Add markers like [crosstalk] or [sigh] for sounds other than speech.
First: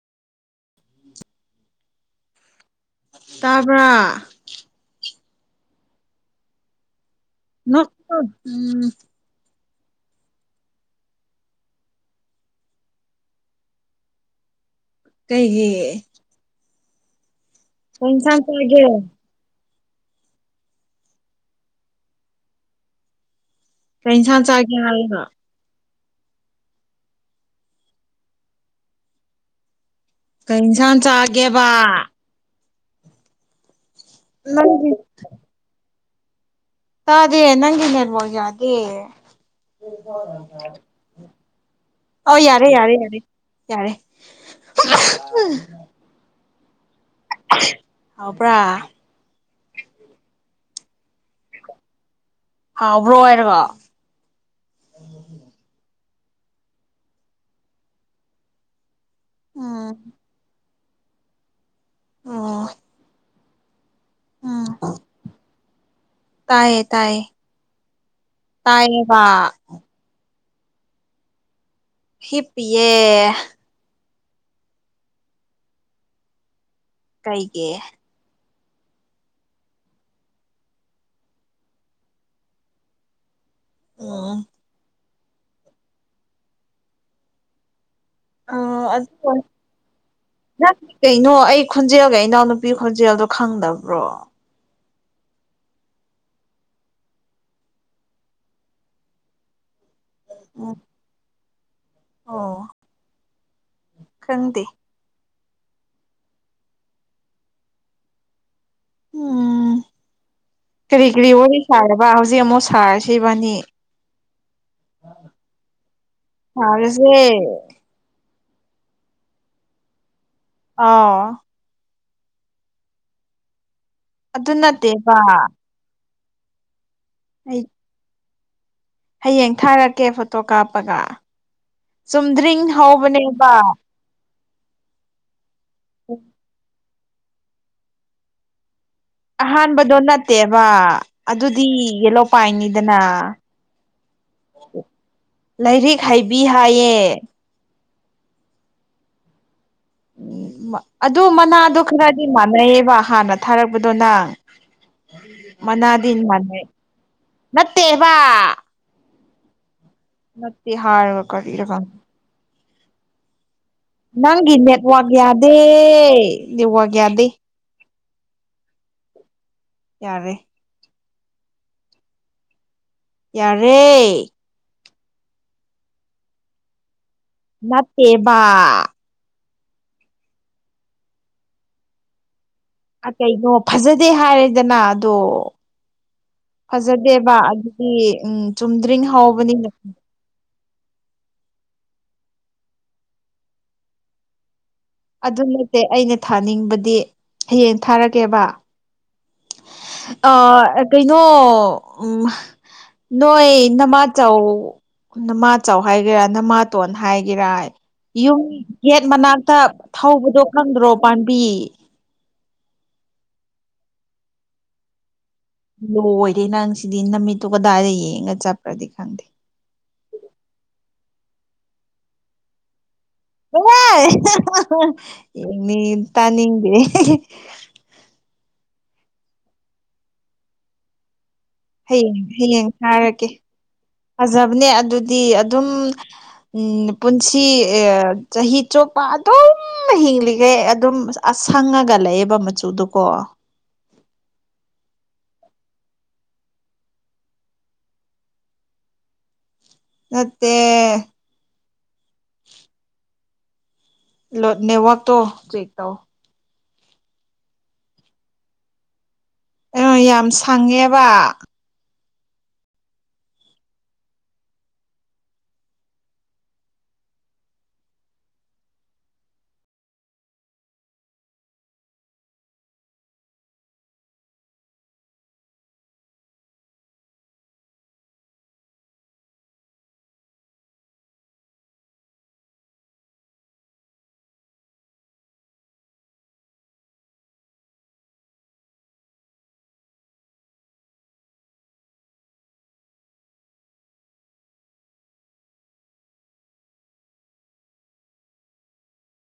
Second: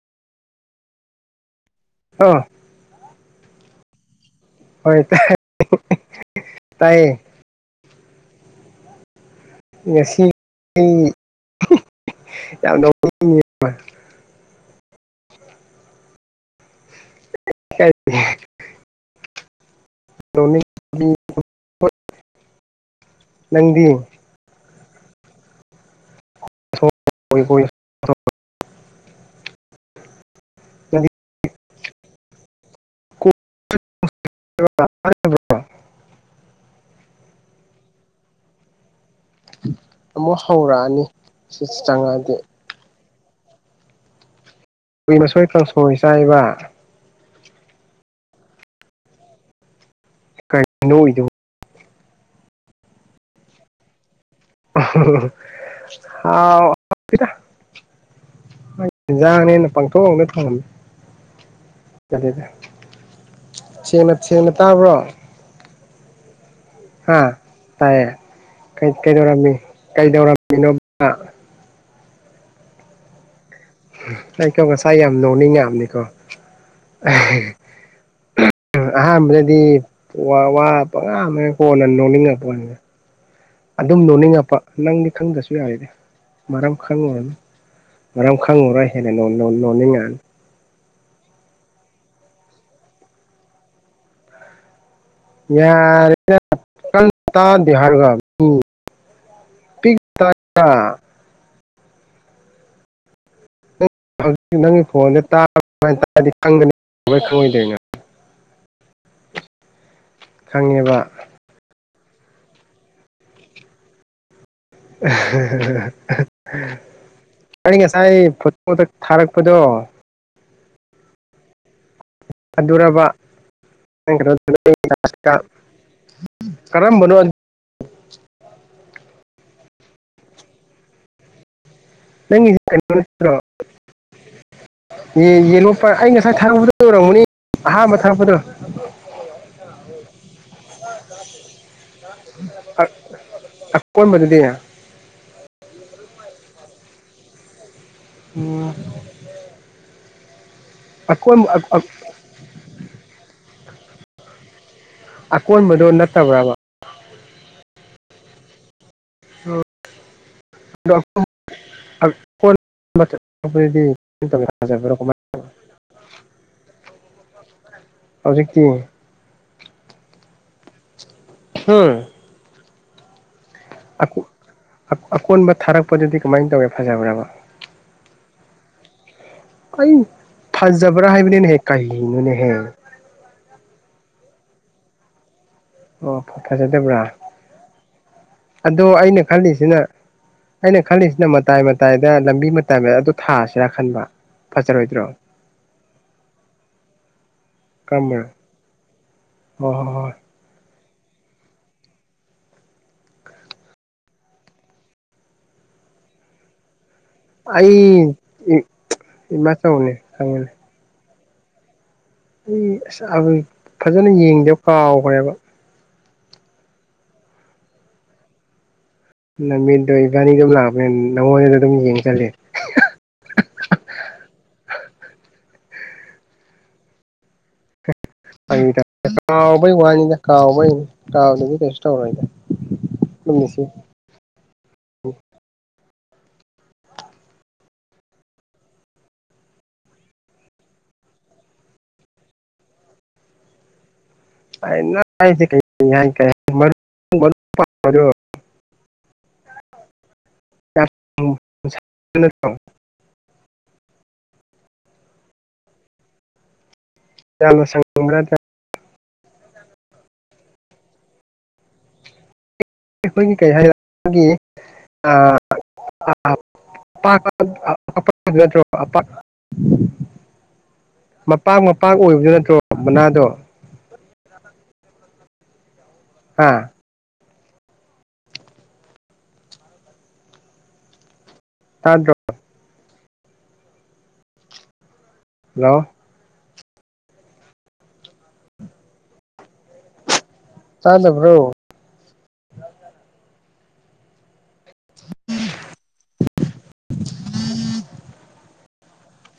ꯑꯥ ꯑꯕ ꯇꯥꯏꯌꯦ ꯎꯝ ꯉꯁꯤ ꯑꯩ ꯌꯥꯝ ꯅꯉ ꯌꯦ ꯀꯩꯒꯤ ꯀꯟꯁꯥꯟꯁꯒꯦ [unintelligible] ꯀ ꯏꯟꯁꯥꯟ ꯆꯥꯒꯦ ꯍ [unintelligible] ꯀꯩ ꯏꯟꯁꯥꯟ ꯆꯥꯒꯦꯕ ꯃꯪꯗꯤ ꯇꯗꯦ ꯅꯪꯦꯅꯦꯜꯕꯣ ꯌꯥꯗꯦ ꯑꯃꯨꯛ ꯍꯧꯔꯛꯑꯅꯤ ꯁꯤ ꯑ ꯆꯪꯉꯛꯑꯗꯤ ꯌꯥꯔꯦ ꯌꯥꯔꯦ ꯌꯥꯔꯦ ꯌꯥꯔꯦ ꯀꯨꯏꯅ ꯁꯣꯏꯀꯪ ꯁ ꯆ ꯍꯥꯏꯕ ꯍꯥꯎꯕ꯭ꯔꯥ ꯀꯔꯤꯅꯣꯗꯣ ꯍꯥꯎ ꯕ꯭ꯔꯣ ꯍꯥꯏꯔꯒ [inaudible] ꯦꯟꯖꯥꯡꯅꯤ ꯅꯨ ꯎꯝ ꯄꯥꯡꯊꯣꯡꯅ ꯊꯥꯡ ꯆꯂꯗ ꯑꯣ ꯅ ꯆꯦꯅ ꯎꯝ ꯇꯥꯕ꯭ꯔꯣ ꯇꯥꯏꯌꯦ ꯍꯥ ꯇꯥꯏꯌꯦ ꯇꯥꯏꯌꯦ ꯇꯥꯏꯌꯦꯕ ꯀꯩꯗꯧꯔꯝꯃꯤ ꯀꯩꯗꯧꯔꯝꯃꯤꯅꯣꯕ ꯍꯤꯄꯦ ꯑꯩꯀꯣ ꯉꯁꯥꯏ ꯌꯥꯝ ꯅꯣꯛꯅꯤꯡ ꯌꯥꯝꯅꯤꯀꯣ ꯀꯩꯒꯤ ꯎ ꯑꯍꯥꯟꯕꯗꯗꯤ ꯄꯥꯃꯦ ꯀꯣꯟꯅ ꯅꯣꯡꯅꯤꯡꯉꯛꯄꯅꯦ ꯑꯗꯨꯝ ꯎꯝ ꯅꯣꯅꯤꯡꯉꯛꯄ ꯅꯪꯗꯤ ꯈꯪꯗꯁꯨ ꯌꯥꯔꯤꯔꯦ ꯃꯔꯝ ꯈꯪꯉꯨꯔꯅꯨ ꯃꯔꯝ ꯈꯪ ꯑꯣ ꯔꯥꯏ ꯍꯦꯜꯅ ꯅꯣꯅꯤꯡꯉꯥꯟ ꯅꯪꯗꯤ ꯀꯩꯅꯣ ꯑꯩ ꯈꯣꯟꯖꯦꯜꯒ ꯏꯅꯥꯎꯅꯨꯄꯤ ꯈꯣꯟꯖꯦꯜꯗꯣ ꯈꯪꯗꯕ꯭ꯔꯣ ꯗꯤꯔꯒꯝ [inaudible] ꯎꯝ ꯑꯣ ꯍꯧꯖꯤ ꯈꯪꯗꯦ ꯅꯪꯒꯤ ꯐꯣꯟꯁ ꯇꯥ ꯇꯗꯤꯅꯤ ꯈꯪꯉꯣꯏꯗꯦ ꯎꯝ ꯈꯪꯉꯦꯕ ꯀꯔꯤ ꯀꯔꯤ ꯑꯣꯗꯤ ꯁꯔ ꯕꯥ ꯍꯧꯖꯤꯛ ꯑꯃꯨ ꯁꯥꯔꯁꯕꯥꯅꯤ ꯁꯥꯔꯁꯦ ꯅꯤꯡ ꯁꯥꯏ ꯄꯗꯛ ꯊꯥꯔꯛꯄꯗꯣ ꯑꯥ ꯑꯗꯨꯔꯕ ꯅꯪ ꯑꯗꯨ ꯀꯩꯅꯣ ꯅꯠꯇꯦꯕ ꯀꯔꯝꯕꯅꯣ ꯑꯩ ꯍꯌꯦꯡ ꯊꯥꯔꯛꯀꯦ ꯐꯣꯇꯣ ꯀꯥꯞꯄꯒ ꯅꯪꯒꯤꯁꯤ ꯆꯨꯝꯗ꯭ꯔꯤꯡ ꯀꯩꯅꯣ ꯍꯧꯕꯅꯦꯕ ꯌꯦꯉꯣ ꯑꯩ ꯉꯁꯥꯏ ꯊꯥꯔꯗ ꯔꯥꯎ ꯃꯅꯤ ꯑꯍ ꯍꯝꯕ ꯊꯥꯡꯄꯗꯣ ꯑꯍꯥꯟꯕꯗꯣ ꯅꯠꯇꯦꯕ ꯑꯗꯨꯗꯤ ꯌꯦꯂꯣꯄꯥꯏꯅꯤꯗꯅ ꯑꯀꯣꯟꯕꯗꯨꯗꯤ ꯂꯥꯏꯔꯤꯛ ꯍꯩꯕꯤ ꯍꯥꯏꯌꯦ ꯑ ꯎꯝ ꯑꯗꯨ ꯃꯅꯥꯗꯣ ꯈꯔꯗꯤ ꯃꯥꯟꯅꯩꯌꯦꯕ ꯍꯥꯟꯅ ꯊꯥꯔꯛꯄ ꯗꯣꯅꯪ ꯑꯀꯣꯟꯕꯗꯣ ꯅꯠꯇꯕ꯭ꯔꯕ ꯃꯅꯥꯗꯤꯟꯅꯦꯠ ꯇꯦꯕꯥ ꯅ ꯍꯥꯔꯒ ꯀꯔꯤꯔꯀ ꯃ ꯅꯪꯒꯤ ꯅꯦꯠꯋꯥꯛ ꯌꯥꯗꯦ ꯅꯦꯋꯥꯛ ꯌꯥꯗꯦ ꯍꯧꯖꯤꯀꯤ ꯌꯥꯔꯦ ꯎꯝ ꯌꯥꯔꯦ ꯑꯀꯣꯟꯕ ꯊꯥꯔꯛꯄꯗꯨꯗꯤ ꯀꯃꯥꯏꯅ ꯇꯧꯋꯦ ꯐꯖꯕ꯭ꯔꯕ ꯅꯠꯇꯦꯕꯕꯥ ꯑꯩ ꯐꯥꯖꯕ꯭ꯔꯥ ꯍꯥꯏꯕꯅꯦꯅꯍꯦ ꯀꯥꯅꯅꯦꯍꯦ ꯀꯩꯅꯣ ꯐꯖꯗꯦ ꯍꯥꯏꯔꯦꯗꯅ ꯑꯗꯣ ꯑꯣ ꯐꯖꯗꯕ꯭ꯔꯥ ꯐꯖꯗꯦꯕ ꯑꯗꯨꯗꯤ ꯎꯝ ꯑꯗꯣ ꯆꯨꯝꯗ꯭ꯔꯤꯡ ꯑꯩꯅ ꯍꯥꯎꯕꯅꯤ ꯈꯜꯂꯤꯁꯤꯅ ꯑꯩꯅ ꯈꯜꯂꯤꯁꯤꯅ ꯃꯇꯥꯏ ꯃꯇꯥꯏꯗ ꯂꯝꯕꯤ ꯃꯇꯥꯏ ꯑꯗꯨ ꯊꯥꯁꯤꯔꯥ ꯈꯟꯕ ꯐꯖꯔꯣꯏꯗ꯭ꯔꯣ ꯑꯗꯨ ꯅꯠꯇꯦ ꯑꯩꯅ ꯊꯥꯅꯤꯡꯕꯗꯤ ꯍꯌꯦꯡ ꯀꯔꯝꯕꯅꯣ ꯊꯥꯔꯒꯦꯕ ꯍꯣꯏ ꯍꯣꯏ ꯍꯣꯏ ꯑ ꯀꯩꯅꯣ ꯎ ꯅꯣꯏ ꯅꯃꯥ ꯆꯥꯎꯧ ꯅꯃꯥ ꯆꯥꯎ ꯍꯥꯏꯒꯦꯔꯥ ꯅꯃꯥ ꯇꯣꯟ ꯍꯥꯏꯒꯦꯔ ꯑꯩ ꯌꯨꯝ ꯒꯦꯠ ꯃꯅꯥꯛꯇ ꯏꯃꯥꯆꯧꯅꯦ ꯊꯧꯕꯗꯣ ꯈꯪꯕꯅꯦ ꯈꯪꯗ꯭ꯔꯣ ꯄꯕꯤ ꯑꯩ ꯑꯁ ꯐꯖꯅ ꯌꯦꯡꯗꯦꯕ ꯀꯥꯎꯈ꯭ꯔꯦꯕ ꯂꯣꯏꯔꯦ ꯅꯪ ꯁꯤꯗꯤ ꯅꯨꯃꯤꯠꯇꯨ ꯀꯗꯥꯏꯗ ꯌꯦꯡꯉꯒ ꯆꯠꯄ꯭ꯔꯗꯤ ꯈꯪꯉꯦ ꯅꯨꯃꯤꯠꯇꯣ ꯏꯕꯥꯅꯤꯗ ꯑꯗꯨꯝ ꯂꯥꯛꯄꯅꯦ ꯅꯪꯉꯣꯟꯗꯗ ꯑꯗꯨꯝ ꯌꯦꯡꯁꯜꯂ ꯍꯅꯤꯇꯅꯤꯒꯦ ꯑꯩ ꯀꯥꯎꯑꯣ ꯋꯥꯅꯤꯗ ꯀꯥꯎꯑꯣ ꯍꯌꯦꯡ ꯍꯌꯦꯡ ꯍꯥꯏꯔꯛꯀꯦ ꯑꯗꯨꯝ ꯅꯤꯡꯁꯤꯡ ꯐꯖꯕꯅꯦ ꯑꯗꯨꯗꯤ ꯑꯗꯨꯝ ꯎꯝ ꯄꯨꯟꯁꯤ ꯆꯍꯤ ꯆꯨꯞꯄ ꯑꯗꯨꯝ ꯍꯤꯡꯂꯤꯈꯩ ꯑꯗꯨꯝ ꯑꯁꯪꯉꯒ ꯂꯩꯑꯦꯕ ꯃꯆꯨꯗꯨꯀꯣ ꯁꯤ ꯀ ꯅꯠꯇꯦ ꯁ ꯊ ꯂ ꯅ ꯋꯥ ꯇꯣ ꯆꯦ ꯇ ꯆꯂ ꯁꯒ꯭ꯔ ꯑ ꯌꯥꯝ ꯁꯪꯉꯦꯕ ꯑꯩꯈꯣꯏꯒꯤ ꯀꯩ ꯍꯥꯏꯒꯤ [unintelligible] ꯃꯄꯥꯛ ꯃꯄꯥꯛ ꯑꯣꯏꯕꯗꯨ ꯅꯠꯇ꯭ꯔꯣ ꯃꯅꯥꯗꯣ ꯍꯥꯥ ꯇꯥ ꯗ꯭ꯔ ꯍꯣ ꯇꯥꯗꯕ꯭ꯔꯣ